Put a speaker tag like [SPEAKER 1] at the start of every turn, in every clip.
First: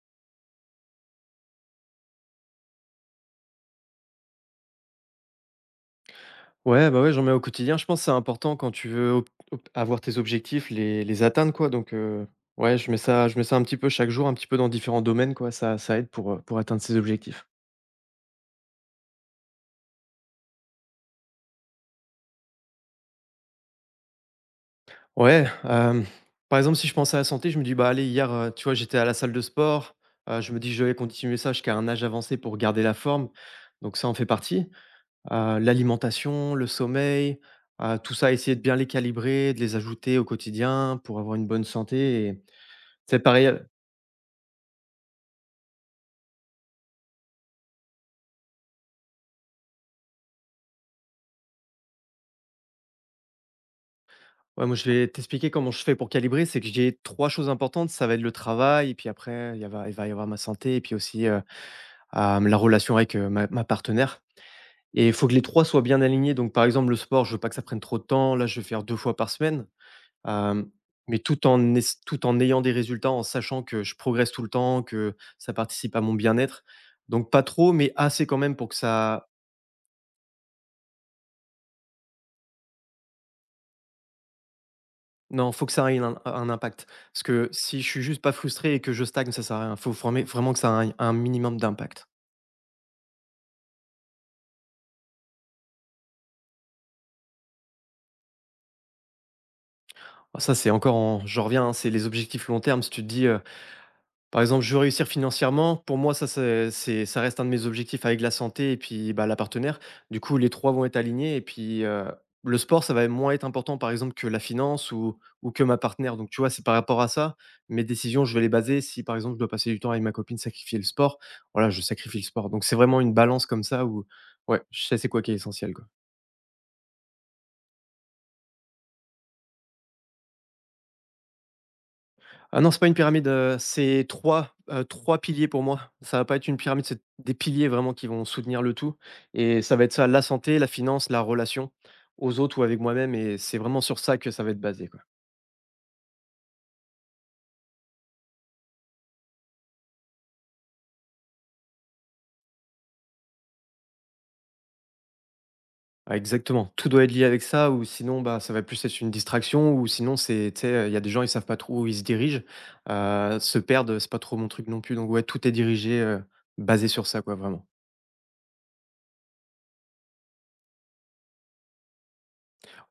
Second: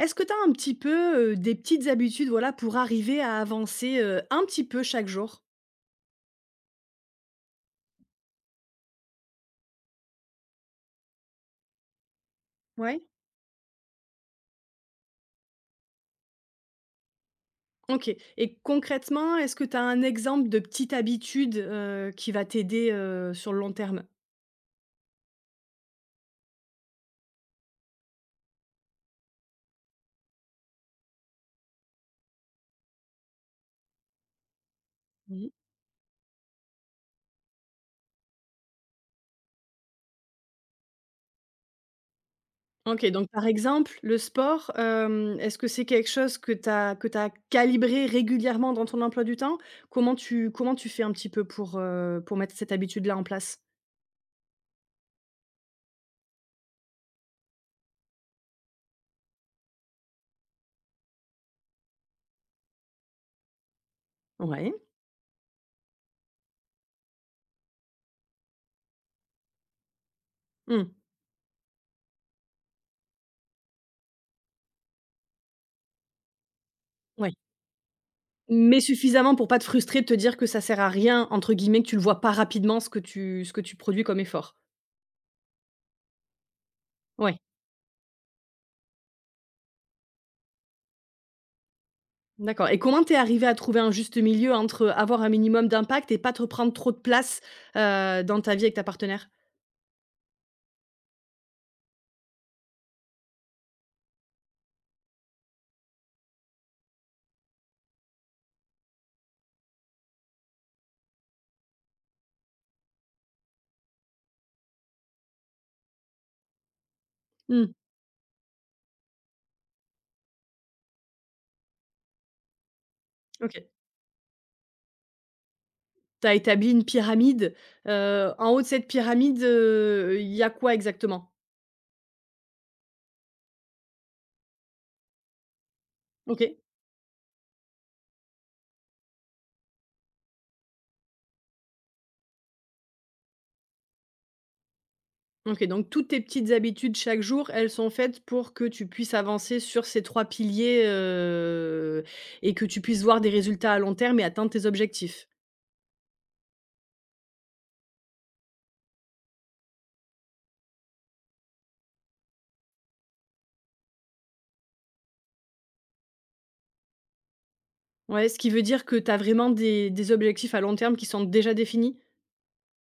[SPEAKER 1] Est-ce que tu as un petit peu, des petites habitudes, voilà, pour arriver à avancer, un petit peu chaque jour?
[SPEAKER 2] Ouais, bah, ouais, j'en mets au quotidien. Je pense que c'est important quand tu veux ob ob avoir tes objectifs, les atteindre, quoi, donc ouais, je mets
[SPEAKER 1] Ouais?
[SPEAKER 2] ça je mets ça un petit peu chaque jour, un petit peu dans différents domaines, quoi. Ça ça aide pour atteindre ses objectifs.
[SPEAKER 1] OK, et concrètement, est-ce que tu as un exemple de petite habitude, qui va t'aider, sur le long terme?
[SPEAKER 2] Ouais, par exemple, si je pense à la santé, je me dis: «Bah, allez, hier, tu vois, j'étais à la salle de sport», je me dis: «Je vais continuer ça jusqu'à un âge avancé pour garder la forme», donc ça en fait partie.
[SPEAKER 1] Mmh.
[SPEAKER 2] L'alimentation, le sommeil, tout ça, essayer de bien les calibrer, de les ajouter au quotidien pour avoir une bonne santé et
[SPEAKER 1] OK,
[SPEAKER 2] c'est
[SPEAKER 1] donc par
[SPEAKER 2] pareil.
[SPEAKER 1] exemple, le sport, est-ce que c'est quelque chose que tu calibré régulièrement dans ton emploi du temps? Comment tu fais un petit peu pour mettre cette habitude-là en place?
[SPEAKER 2] Ouais, moi, je vais t'expliquer comment je fais pour calibrer. C'est que j'ai 3 choses importantes. Ça va être le travail et puis après, il va y avoir ma santé et puis aussi, la relation avec, ma partenaire
[SPEAKER 1] Ouais.
[SPEAKER 2] et il faut que les 3 soient bien alignés. Donc, par exemple, le sport, je veux pas que ça prenne trop de temps. Là, je vais faire 2 fois par semaine, hem,
[SPEAKER 1] Mmh.
[SPEAKER 2] mais tout en ayant des résultats, en sachant que je progresse tout le temps, que ça participe à mon bien-être. Donc
[SPEAKER 1] Ouais.
[SPEAKER 2] pas trop, mais assez quand même pour que
[SPEAKER 1] Mais
[SPEAKER 2] ça.
[SPEAKER 1] suffisamment pour pas te frustrer de te dire que ça sert à rien, entre guillemets, que tu le vois pas rapidement ce que tu produis comme effort?
[SPEAKER 2] Non, faut que ça ait un impact. Parce
[SPEAKER 1] Ouais,
[SPEAKER 2] que si je suis juste pas frustré et que je stagne, ça sert à rien. Faut former vraiment que ça ait un minimum d'impact.
[SPEAKER 1] d'accord, et comment t'es arrivé à trouver un juste milieu entre avoir un minimum d'impact et pas te prendre trop de place, dans ta vie avec ta partenaire?
[SPEAKER 2] Ah ça, c'est encore en je reviens, hein, c'est les objectifs long terme. Si tu te dis, par exemple, je veux réussir financièrement. Pour moi, ça, c'est ça reste un de mes objectifs avec la santé et puis, bah, la partenaire. Du coup, les 3 vont être alignés et puis, le sport, ça va moins être important, par exemple, que la finance ou que ma partenaire. Donc, tu vois, c'est par rapport à ça,
[SPEAKER 1] Mmh.
[SPEAKER 2] mes décisions, je vais les baser si, par exemple, je dois passer du temps avec ma copine, sacrifier le sport, voilà, je sacrifie le sport. Donc, c'est vraiment une balance comme
[SPEAKER 1] OK.
[SPEAKER 2] ça où ouais, je sais c'est quoi qui est essentiel, quoi.
[SPEAKER 1] T'as établi une pyramide, en haut de cette pyramide, il y a quoi exactement?
[SPEAKER 2] Ah non, c'est pas une pyramide, c'est 3 3 piliers pour moi. Ça va pas être
[SPEAKER 1] OK.
[SPEAKER 2] une pyramide, c'est des piliers vraiment qui vont soutenir le tout et ça va être ça, la santé, la finance, la relation aux autres ou avec moi-même et c'est vraiment sur ça que ça va être basé, quoi.
[SPEAKER 1] OK, donc toutes tes petites habitudes chaque jour, elles sont faites pour que tu puisses avancer sur ces 3 piliers, et que tu puisses voir des résultats à long terme et atteindre tes objectifs?
[SPEAKER 2] Ah exactement, tout doit être lié avec ça ou sinon, bah, ça va plus être une distraction ou sinon c'est, tu sais, il y a des gens, ils savent pas trop où ils se dirigent, se perdre, c'est pas trop mon truc non plus donc ouais, tout est dirigé, basé sur ça, quoi, vraiment.
[SPEAKER 1] Ouais, ce qui veut dire que tu as vraiment des objectifs à long terme qui sont déjà définis?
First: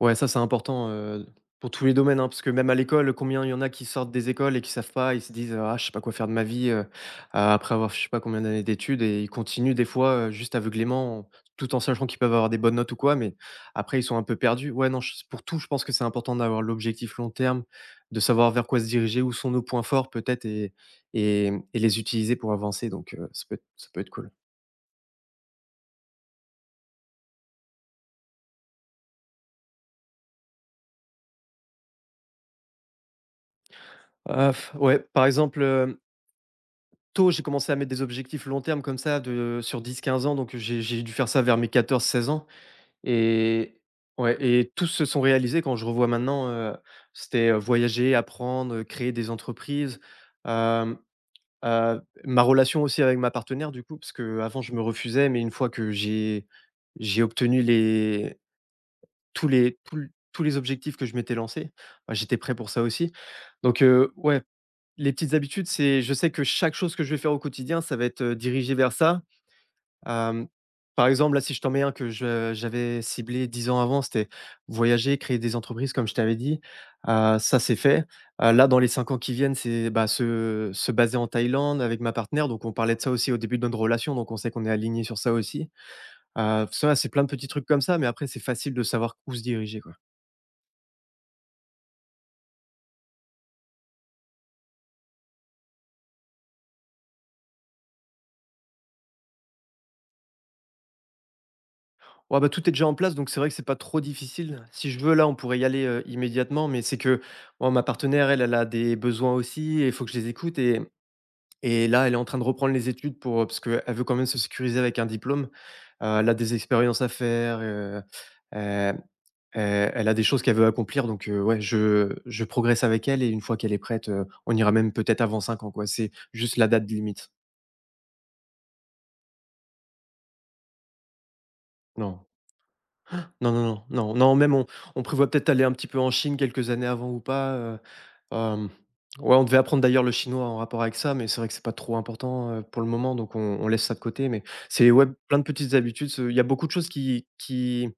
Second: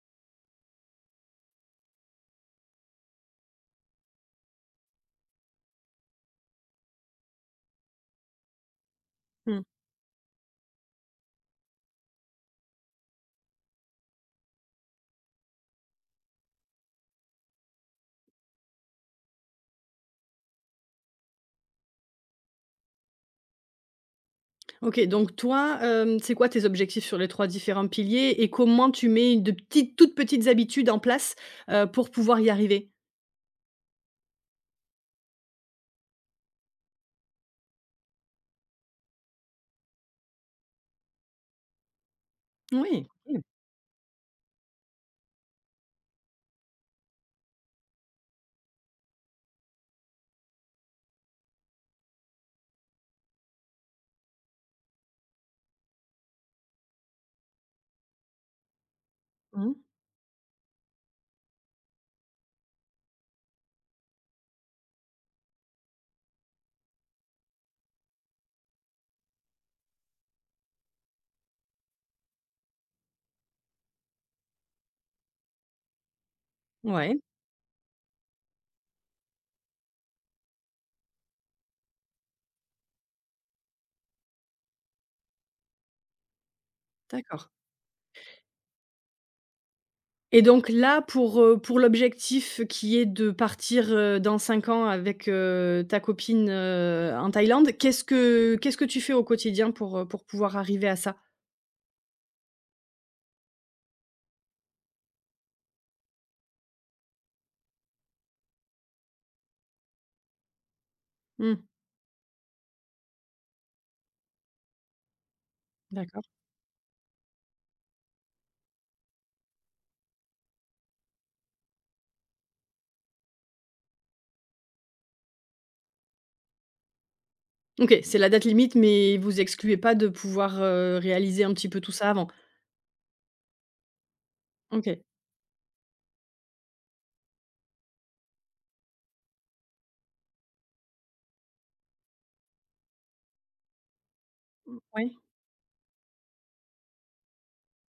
[SPEAKER 2] Ouais, ça, c'est important, pour tous les domaines, hein, parce que même à l'école, combien il y en a qui sortent des écoles et qui savent pas, ils se disent: «Ah, je sais pas quoi faire de ma vie», après avoir je sais pas combien d'années d'études et ils
[SPEAKER 1] Mmh.
[SPEAKER 2] continuent des fois, juste aveuglément, tout en sachant qu'ils peuvent avoir des bonnes notes ou quoi, mais après ils sont un peu perdus. Ouais, non, ch pour tout, je pense que c'est important d'avoir l'objectif long terme, de savoir vers quoi se diriger, où sont nos points forts peut-être et et les utiliser pour avancer donc ça peut être cool.
[SPEAKER 1] OK, donc toi, c'est quoi tes objectifs sur les 3 différents piliers et comment tu mets de petites toutes petites habitudes en place, pour pouvoir y arriver?
[SPEAKER 2] Ah, ouais, par exemple, tôt, j'ai commencé à mettre des objectifs long terme comme ça de sur dix quinze ans, donc j'ai dû faire ça vers mes quatorze seize ans
[SPEAKER 1] Oui.
[SPEAKER 2] et ouais et tous se sont réalisés quand je revois maintenant, c'était, voyager, apprendre, créer des entreprises, hem, ma relation aussi avec ma partenaire du coup, parce que avant je me refusais, mais une fois que j'ai obtenu
[SPEAKER 1] Mmh.
[SPEAKER 2] les tous tous les objectifs que je m'étais lancé, bah, j'étais prêt pour ça aussi. Donc, ouais, les petites habitudes, c'est je sais que chaque chose que je vais faire au quotidien, ça va être, dirigé vers ça. Hem, Par exemple, là, si je t'en mets un que je j'avais ciblé 10 ans avant, c'était voyager, créer des entreprises comme je t'avais dit.
[SPEAKER 1] Mouais,
[SPEAKER 2] Ça, c'est fait. Là, dans les 5 ans qui viennent, c'est, bah, se baser en Thaïlande avec ma partenaire, donc on parlait de ça aussi au début de notre relation, donc on sait qu'on est aligné sur ça aussi. Ça, c'est plein de petits
[SPEAKER 1] d'accord.
[SPEAKER 2] trucs comme ça, mais après, c'est facile de savoir où se diriger, quoi.
[SPEAKER 1] Et donc là, pour l'objectif qui est de partir, dans 5 ans avec, ta copine, en Thaïlande, qu'est-ce que tu fais au quotidien pour pouvoir arriver à ça?
[SPEAKER 2] Ouais, bah, tout est déjà en place, donc c'est vrai que c'est pas trop difficile. Si je veux, là, on pourrait y aller, immédiatement, mais c'est que, moi, ma partenaire, elle, elle a des besoins aussi et il faut que je les écoute
[SPEAKER 1] Mmh,
[SPEAKER 2] et là, elle est en train de reprendre les études pour, parce qu'elle veut quand même se sécuriser avec un diplôme.
[SPEAKER 1] d'accord.
[SPEAKER 2] Elle a des expériences à faire, hem, heu, elle a des choses qu'elle veut accomplir donc ouais, je progresse avec elle et une fois qu'elle est prête, on ira même peut-être avant 5 ans, quoi. C'est juste la date limite.
[SPEAKER 1] OK, c'est la date limite, mais vous excluez pas de pouvoir, réaliser un petit peu tout ça
[SPEAKER 2] Non.
[SPEAKER 1] avant?
[SPEAKER 2] Non, non, non, non, non, même
[SPEAKER 1] OK,
[SPEAKER 2] on prévoit peut-être aller un petit peu en Chine quelques années avant ou pas, hem, ouais, on devait apprendre d'ailleurs le chinois en rapport avec ça, mais c'est vrai que c'est pas trop important, pour le moment, donc on laisse ça de côté, mais c'est ouais,
[SPEAKER 1] ouais.
[SPEAKER 2] plein de petites habitudes, ce il y a beaucoup de choses qui,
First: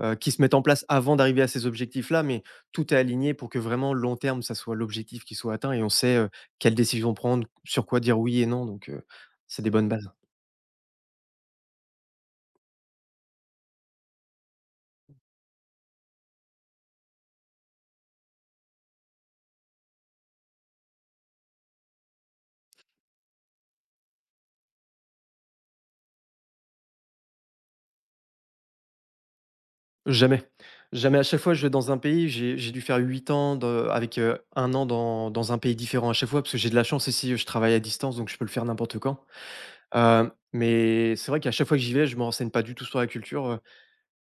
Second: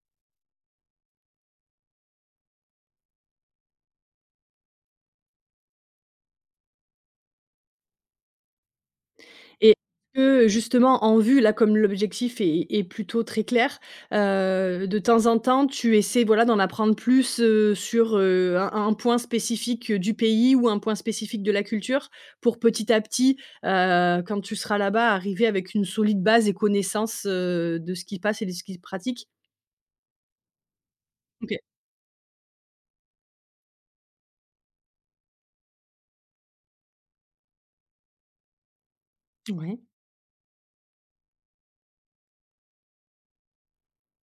[SPEAKER 2] qui se mettent en place avant d'arriver à ces objectifs-là, mais tout est aligné pour que vraiment long terme, ça soit l'objectif qui soit atteint et on sait, quelles décisions prendre, sur quoi dire oui et non, donc c'est des
[SPEAKER 1] Et
[SPEAKER 2] bonnes bases.
[SPEAKER 1] que justement en vue, là, comme l'objectif est plutôt très clair, de temps en temps, tu essaies, voilà, d'en apprendre plus, sur, un point spécifique, du pays ou un point spécifique de la culture pour petit à petit, quand tu seras là-bas, arriver avec une solide base et connaissance, de ce qui passe et de ce qui se pratique?
[SPEAKER 2] Jamais. Jamais. À chaque fois,
[SPEAKER 1] OK.
[SPEAKER 2] je vais dans un pays, j'ai dû faire 8 avec un an dans, dans un pays différent à chaque fois, parce que j'ai de la chance ici, je travaille à distance, donc je peux le faire n'importe quand.
[SPEAKER 1] Ouais.
[SPEAKER 2] Mais c'est vrai qu'à chaque fois que j'y vais, je me renseigne pas du tout sur la culture.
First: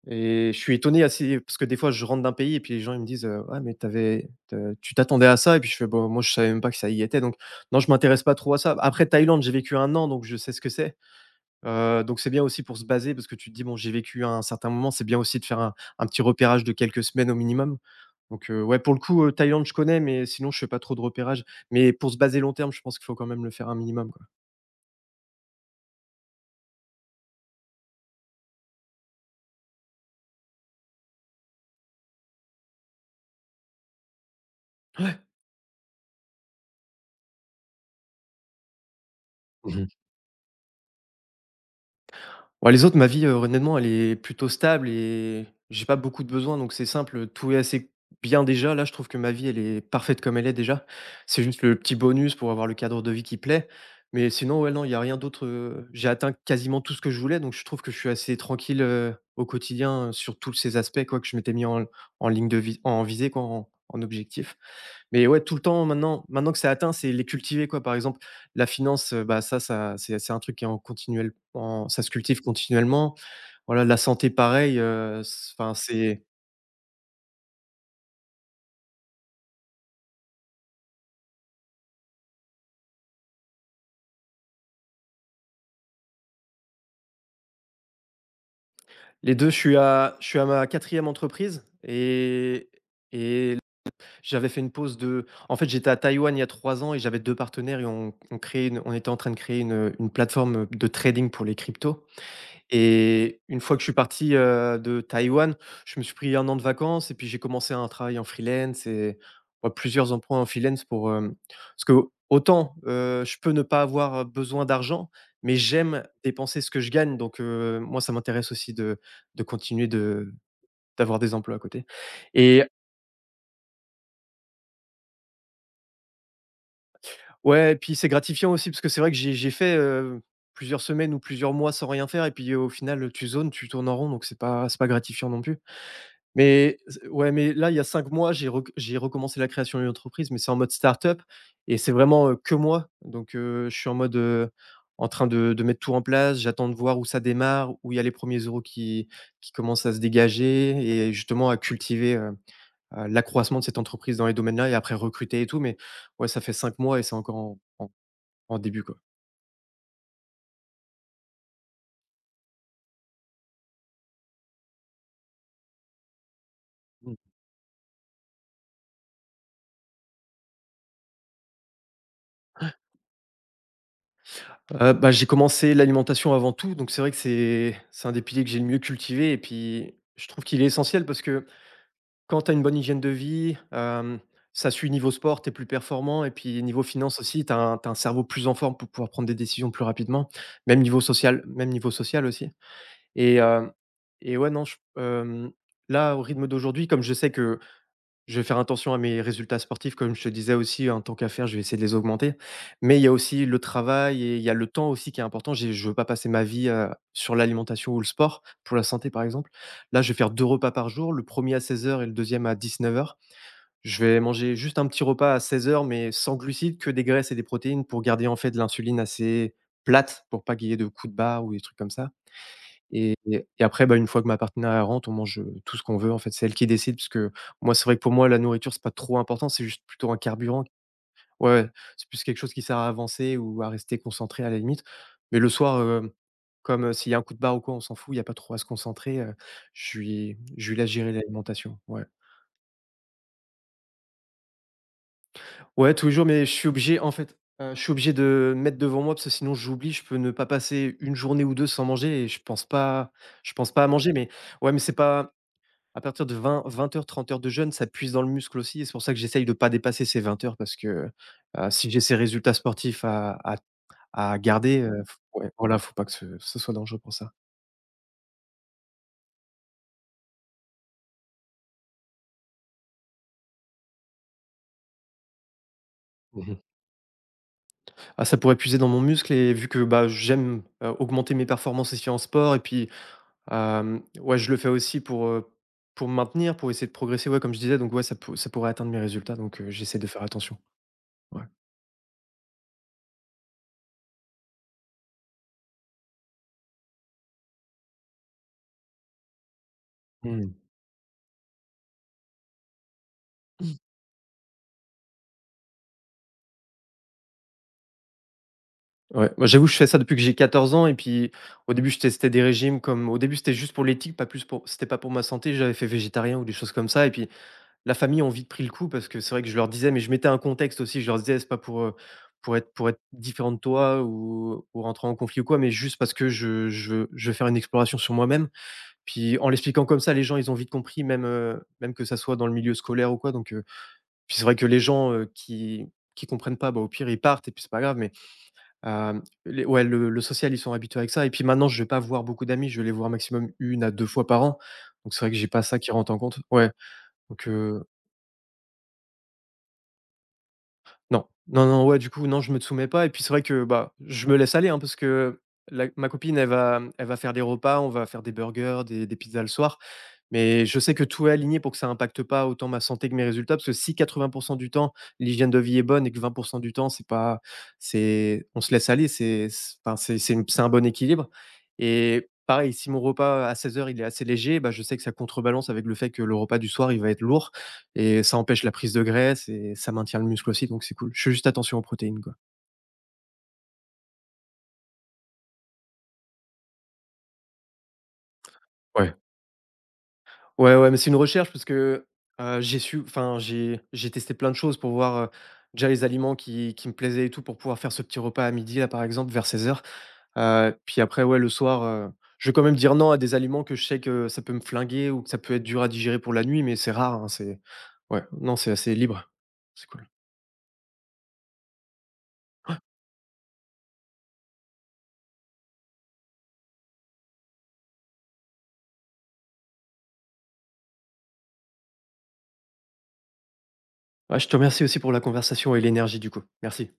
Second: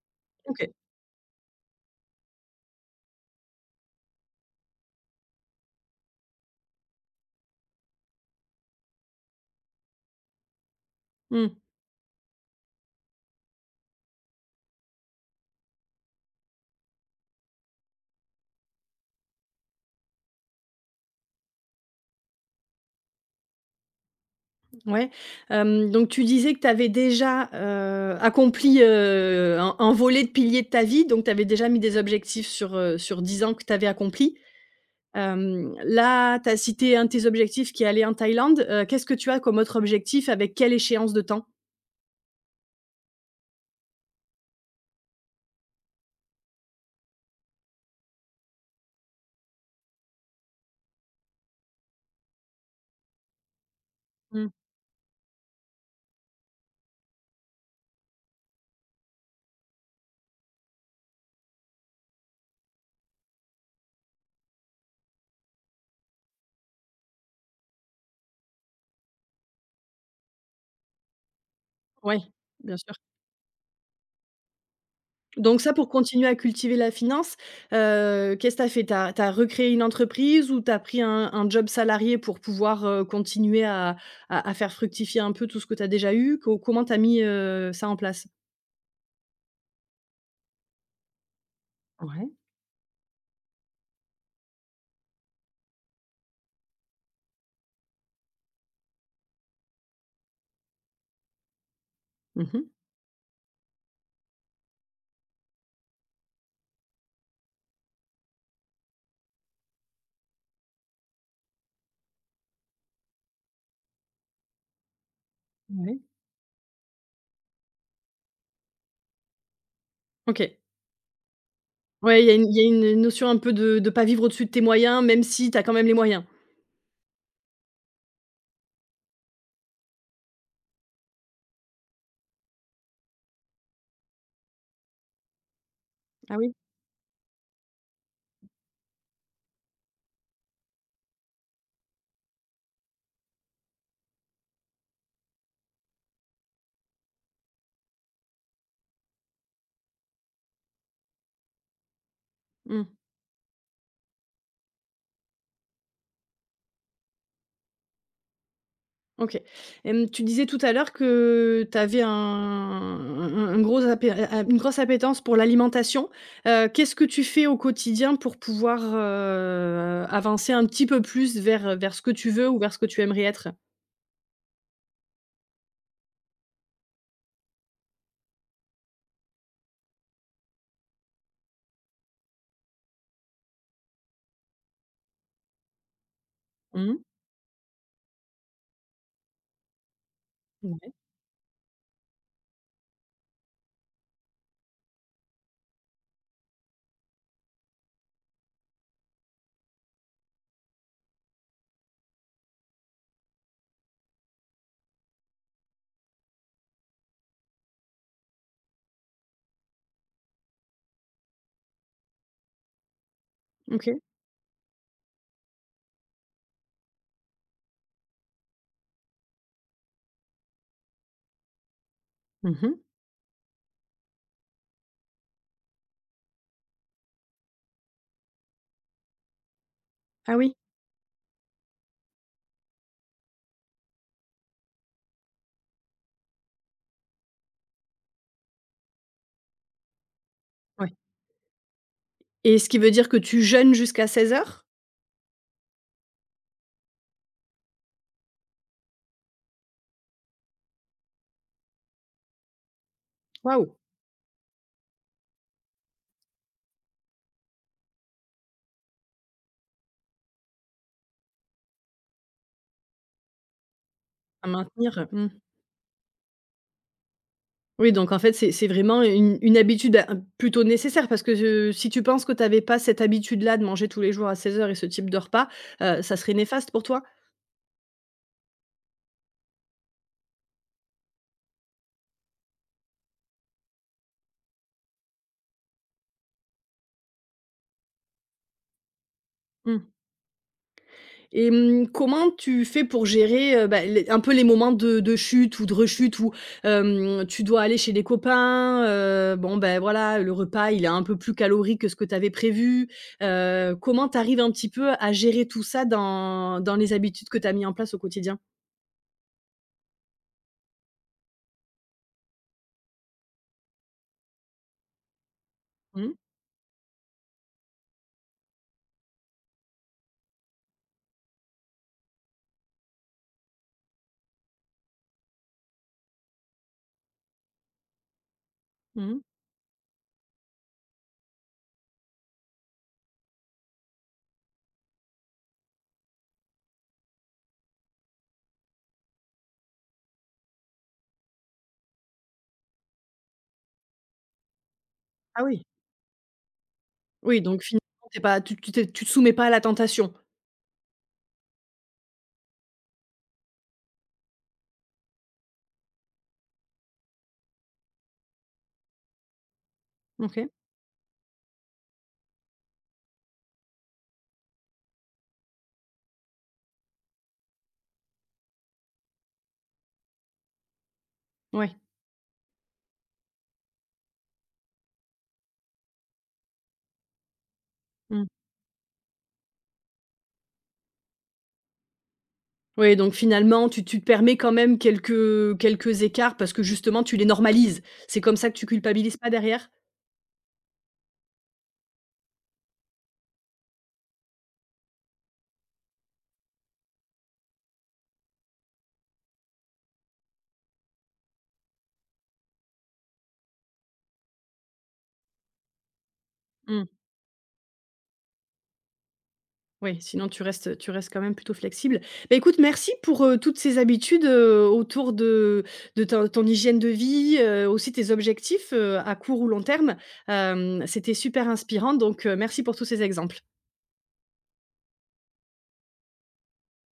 [SPEAKER 2] Et je
[SPEAKER 1] OK.
[SPEAKER 2] suis étonné assez, parce que des fois, je rentre d'un pays et puis les gens ils me disent ouais, mais tu t'attendais à ça. Et puis je fais bon, moi, je savais même pas que ça y était. Donc, non, je m'intéresse pas trop à ça. Après, Thaïlande, j'ai vécu un an, donc je sais ce que c'est.
[SPEAKER 1] Mmh.
[SPEAKER 2] Donc c'est bien aussi pour se baser parce que tu te dis: «Bon, j'ai vécu un certain moment». C'est bien aussi de faire un petit repérage de quelques semaines au minimum. Donc, ouais, pour le coup, Thaïlande, je connais, mais sinon je fais pas trop de repérage. Mais pour se baser long terme, je pense qu'il faut quand même le faire un minimum, quoi.
[SPEAKER 1] Ouais, donc tu disais que tu avais déjà, accompli, un volet de piliers de ta vie, donc tu avais déjà mis des objectifs sur, sur 10 ans que tu avais accomplis. Là, tu as cité un de tes objectifs qui est aller en Thaïlande, qu'est-ce que tu as comme autre objectif avec quelle échéance de temps?
[SPEAKER 2] Ouais, les autres, ma vie, honnêtement, elle est plutôt stable et j'ai pas beaucoup de besoins, donc c'est simple, tout est assez bien déjà. Là, je trouve que ma vie, elle est parfaite comme elle est déjà. C'est juste le petit bonus pour avoir le cadre de vie qui plaît. Mais
[SPEAKER 1] Oui,
[SPEAKER 2] sinon, ouais, non, il y a rien d'autre, j'ai atteint quasiment tout ce que je voulais, donc je trouve que je suis assez tranquille, au quotidien, sur tous ces aspects, quoi, que je m'étais mis en en ligne de vi en visée, quoi, en objectif. Mais ouais, tout le temps maintenant que c'est atteint, c'est les cultiver quoi. Par exemple, la finance, bah, ça c'est un truc qui est en continuel en ça se cultive
[SPEAKER 1] bien sûr.
[SPEAKER 2] continuellement. Voilà, la santé pareil, s
[SPEAKER 1] Donc ça,
[SPEAKER 2] enfin
[SPEAKER 1] pour
[SPEAKER 2] c'est
[SPEAKER 1] continuer à cultiver la finance, qu'est-ce que tu as fait? Tu as recréé une entreprise ou tu as pris un job salarié pour pouvoir, continuer à faire fructifier un peu tout ce que tu as déjà eu? Co comment tu as mis, ça en place?
[SPEAKER 2] les deux. Je suis à ma quatrième entreprise
[SPEAKER 1] Ouais.
[SPEAKER 2] et j'avais fait une pause de en fait, j'étais à Taïwan il y a 3 ans et j'avais 2 partenaires et on créait une on était en train de créer une plateforme, de trading pour les cryptos.
[SPEAKER 1] Mmh mh.
[SPEAKER 2] Et une fois que je suis parti, de Taïwan, je me suis pris un an de vacances et puis j'ai commencé un travail en freelance et ouais, plusieurs emplois en freelance pour, hem parce qu'autant, je peux ne pas avoir besoin d'argent, mais
[SPEAKER 1] Ouais.
[SPEAKER 2] j'aime dépenser ce que je gagne donc moi ça m'intéresse aussi de continuer de
[SPEAKER 1] OK.
[SPEAKER 2] d'avoir des emplois à côté
[SPEAKER 1] Ouais, il y a une il y
[SPEAKER 2] et
[SPEAKER 1] a une notion un peu de pas vivre au-dessus de tes moyens, même si tu as quand même les moyens?
[SPEAKER 2] ouais et puis c'est gratifiant aussi parce que c'est vrai que j'ai fait, plusieurs semaines ou plusieurs mois sans rien faire et puis au final, tu zones, tu tournes en rond donc c'est pas gratifiant non plus.
[SPEAKER 1] Ah oui?
[SPEAKER 2] Mais mais là, il y a 5 mois, j'ai recommencé la création d'une entreprise, mais c'est en mode startup et c'est vraiment, que moi. Donc je suis en mode, en train de mettre tout en place. J'attends de voir où ça démarre, où il y a les premiers euros qui commencent à se dégager et justement à cultiver,
[SPEAKER 1] Mmh.
[SPEAKER 2] l'accroissement de cette entreprise dans les domaines-là et après recruter et tout. Mais ouais, ça fait 5 mois et c'est encore en début, quoi.
[SPEAKER 1] OK. Tu disais tout à l'heure que tu avais un gros appé a une grosse appétence pour l'alimentation. Qu'est-ce que
[SPEAKER 2] Mmh.
[SPEAKER 1] tu fais au quotidien pour pouvoir, avancer un petit peu plus vers, vers ce que tu veux ou vers ce que tu aimerais être?
[SPEAKER 2] Bah, j'ai commencé l'alimentation avant tout, donc c'est vrai que c'est un des piliers que j'ai le mieux cultivé et puis je trouve qu'il est essentiel parce que quand tu as une bonne hygiène de vie, ça suit niveau sport, tu es plus performant et puis niveau
[SPEAKER 1] Mmh.
[SPEAKER 2] finance aussi, tu un cerveau plus en forme pour pouvoir prendre des décisions plus rapidement.
[SPEAKER 1] Ouais.
[SPEAKER 2] Même niveau social aussi et hem et ouais, non, là, au rythme d'aujourd'hui, comme je sais que je vais faire attention à mes résultats sportifs, comme je te disais aussi, en tant qu'affaire, je vais essayer de les augmenter. Mais il y a aussi le travail et il y a le temps aussi qui est important. J'ai je ne veux pas passer ma vie, sur l'alimentation ou le sport, pour la santé, par exemple. Là, je vais faire 2 repas par jour, le premier à seize heures et le deuxième à dix-neuf heures.
[SPEAKER 1] OK.
[SPEAKER 2] Je vais manger juste un petit repas à seize heures, mais sans glucides, que des graisses et des protéines pour garder, en fait, de l'insuline assez plate, pour pas qu'il y ait de coups de barre ou des trucs comme ça.
[SPEAKER 1] Mmh.
[SPEAKER 2] Et après, bah, une fois que ma partenaire elle rentre, on mange, tout ce qu'on veut en fait. C'est elle qui décide parce que moi, c'est vrai que pour moi, la nourriture, c'est pas trop important, c'est juste plutôt un
[SPEAKER 1] Ah oui?
[SPEAKER 2] carburant. Ouais, ouais, c'est plus quelque chose qui sert à avancer ou à rester concentré à la limite. Mais le soir, comme, s'il y a un coup de barre ou quoi, on s'en fout, il y a pas trop à se concentrer, je lui
[SPEAKER 1] Ouais.
[SPEAKER 2] laisse gérer l'alimentation, ouais.
[SPEAKER 1] Et ce qui veut dire que tu jeûnes jusqu'à 16 heures.
[SPEAKER 2] Ouais, tous les jours, mais je suis obligé en fait, je suis obligé de mettre devant moi parce que sinon j'oublie, je peux ne pas passer une journée ou 2 sans manger et je
[SPEAKER 1] Waouh!
[SPEAKER 2] pense pas à manger, mais ouais, mais c'est pas. À partir de 20 heures, 30 heures de jeûne, ça puise dans le muscle aussi et c'est pour ça que j'essaye de ne pas dépasser ces 20 heures parce que, si j'ai ces résultats sportifs à
[SPEAKER 1] À
[SPEAKER 2] garder,
[SPEAKER 1] maintenir,
[SPEAKER 2] f
[SPEAKER 1] mmh.
[SPEAKER 2] ouais, voilà, faut pas que ce soit dangereux pour ça.
[SPEAKER 1] Oui, donc en fait, c'est vraiment une habitude, plutôt nécessaire parce que, si tu penses que tu avais pas cette habitude-là de manger tous les jours à 16 heures et ce type de repas, ça serait
[SPEAKER 2] Mmh.
[SPEAKER 1] néfaste pour toi?
[SPEAKER 2] Ah, ça pourrait puiser dans mon muscle et vu que, bah, j'aime, augmenter mes performances aussi en sport et puis, ouais, je le fais aussi pour me maintenir, pour essayer de progresser, ouais, comme je disais, donc ouais, ça pourrait atteindre mes résultats, donc
[SPEAKER 1] Mmh.
[SPEAKER 2] j'essaie de faire attention. Ouais.
[SPEAKER 1] Et mmh, comment tu fais pour gérer, bah, les un peu les moments de chute ou de rechute où, tu dois aller chez des copains, bon, ben, voilà, le
[SPEAKER 2] Mmh.
[SPEAKER 1] repas, il est un peu plus calorique que ce que tu avais prévu? Comment tu arrives un petit peu à gérer tout ça dans les habitudes que tu as mis en place au quotidien?
[SPEAKER 2] Ouais, moi j'avoue, je fais ça depuis que j'ai 14 ans et puis au début, je testais des régimes comme au début, c'était juste pour l'éthique, pas plus pour c'était pas pour ma santé, j'avais fait
[SPEAKER 1] Mmh
[SPEAKER 2] végétarien ou des choses comme ça et puis la famille ont vite pris le coup parce que c'est vrai que je leur disais mais je mettais un contexte aussi, je leur disais c'est pas pour, pour être différent de toi ou rentrer en conflit ou quoi, mais juste parce que je veux faire une exploration sur moi-même.
[SPEAKER 1] mh.
[SPEAKER 2] Puis en l'expliquant comme ça, les gens, ils ont vite compris même, même que ça soit dans le milieu scolaire ou quoi donc, puis c'est vrai que les gens, qui comprennent pas, bah, au pire ils partent et puis c'est pas grave mais Hem, les ouais, le social, ils sont habitués avec ça et puis maintenant, je vais pas voir beaucoup d'amis, je vais les voir maximum une à 2 fois par an, donc c'est vrai que
[SPEAKER 1] Ah
[SPEAKER 2] j'ai
[SPEAKER 1] oui.
[SPEAKER 2] pas ça qui rentre en compte. Ouais,
[SPEAKER 1] Oui,
[SPEAKER 2] donc
[SPEAKER 1] donc finalement,
[SPEAKER 2] heu.
[SPEAKER 1] t'es pas tu tu t'es tu te soumets pas à la tentation?
[SPEAKER 2] Non, non, non, ouais, du coup, non, je me soumets pas et puis c'est vrai que, bah, je me laisse aller, hein, parce que la ma copine, elle va faire des repas, on va faire des burgers, des pizzas le soir,
[SPEAKER 1] OK.
[SPEAKER 2] mais je sais que tout est aligné pour que ça impacte pas autant ma santé que mes résultats, parce que si 80% du temps, l'hygiène de vie est bonne et que 20% du temps, c'est pas c'est on se laisse aller, c'est une c'est un bon équilibre
[SPEAKER 1] Oui.
[SPEAKER 2] et pareil, si mon repas à seize heures il est assez léger, bah, je sais que ça contrebalance avec le fait que le repas du soir, il va être lourd et ça empêche la prise de graisse et ça maintient le muscle aussi, donc c'est cool. Je fais juste attention aux protéines, quoi.
[SPEAKER 1] Oui, donc finalement, tu te permets quand même quelques, quelques écarts parce que justement, tu les normalises. C'est comme ça que tu
[SPEAKER 2] Ouais.
[SPEAKER 1] culpabilises pas derrière?
[SPEAKER 2] Ouais, ouais, mais c'est une recherche parce que, j'ai testé plein de choses pour voir, déjà les aliments qui me plaisaient et tout pour pouvoir faire ce petit repas à midi là, par exemple, vers 16:00. Puis après, ouais, le soir, je vais quand même dire non à des aliments que je sais que ça peut me flinguer ou que ça peut être dur à digérer pour la nuit, mais
[SPEAKER 1] Mmh.
[SPEAKER 2] c'est rare, hein, c'est ouais, non, c'est assez libre. C'est
[SPEAKER 1] Oui,
[SPEAKER 2] cool.
[SPEAKER 1] sinon tu restes quand même plutôt flexible. Bah, écoute, merci pour, toutes ces habitudes, autour de ton hygiène de vie, aussi tes objectifs, à court ou long terme. C'était super inspirant, donc merci pour tous ces exemples.
[SPEAKER 2] Ouais, je te remercie aussi pour la conversation et l'énergie, du coup. Merci.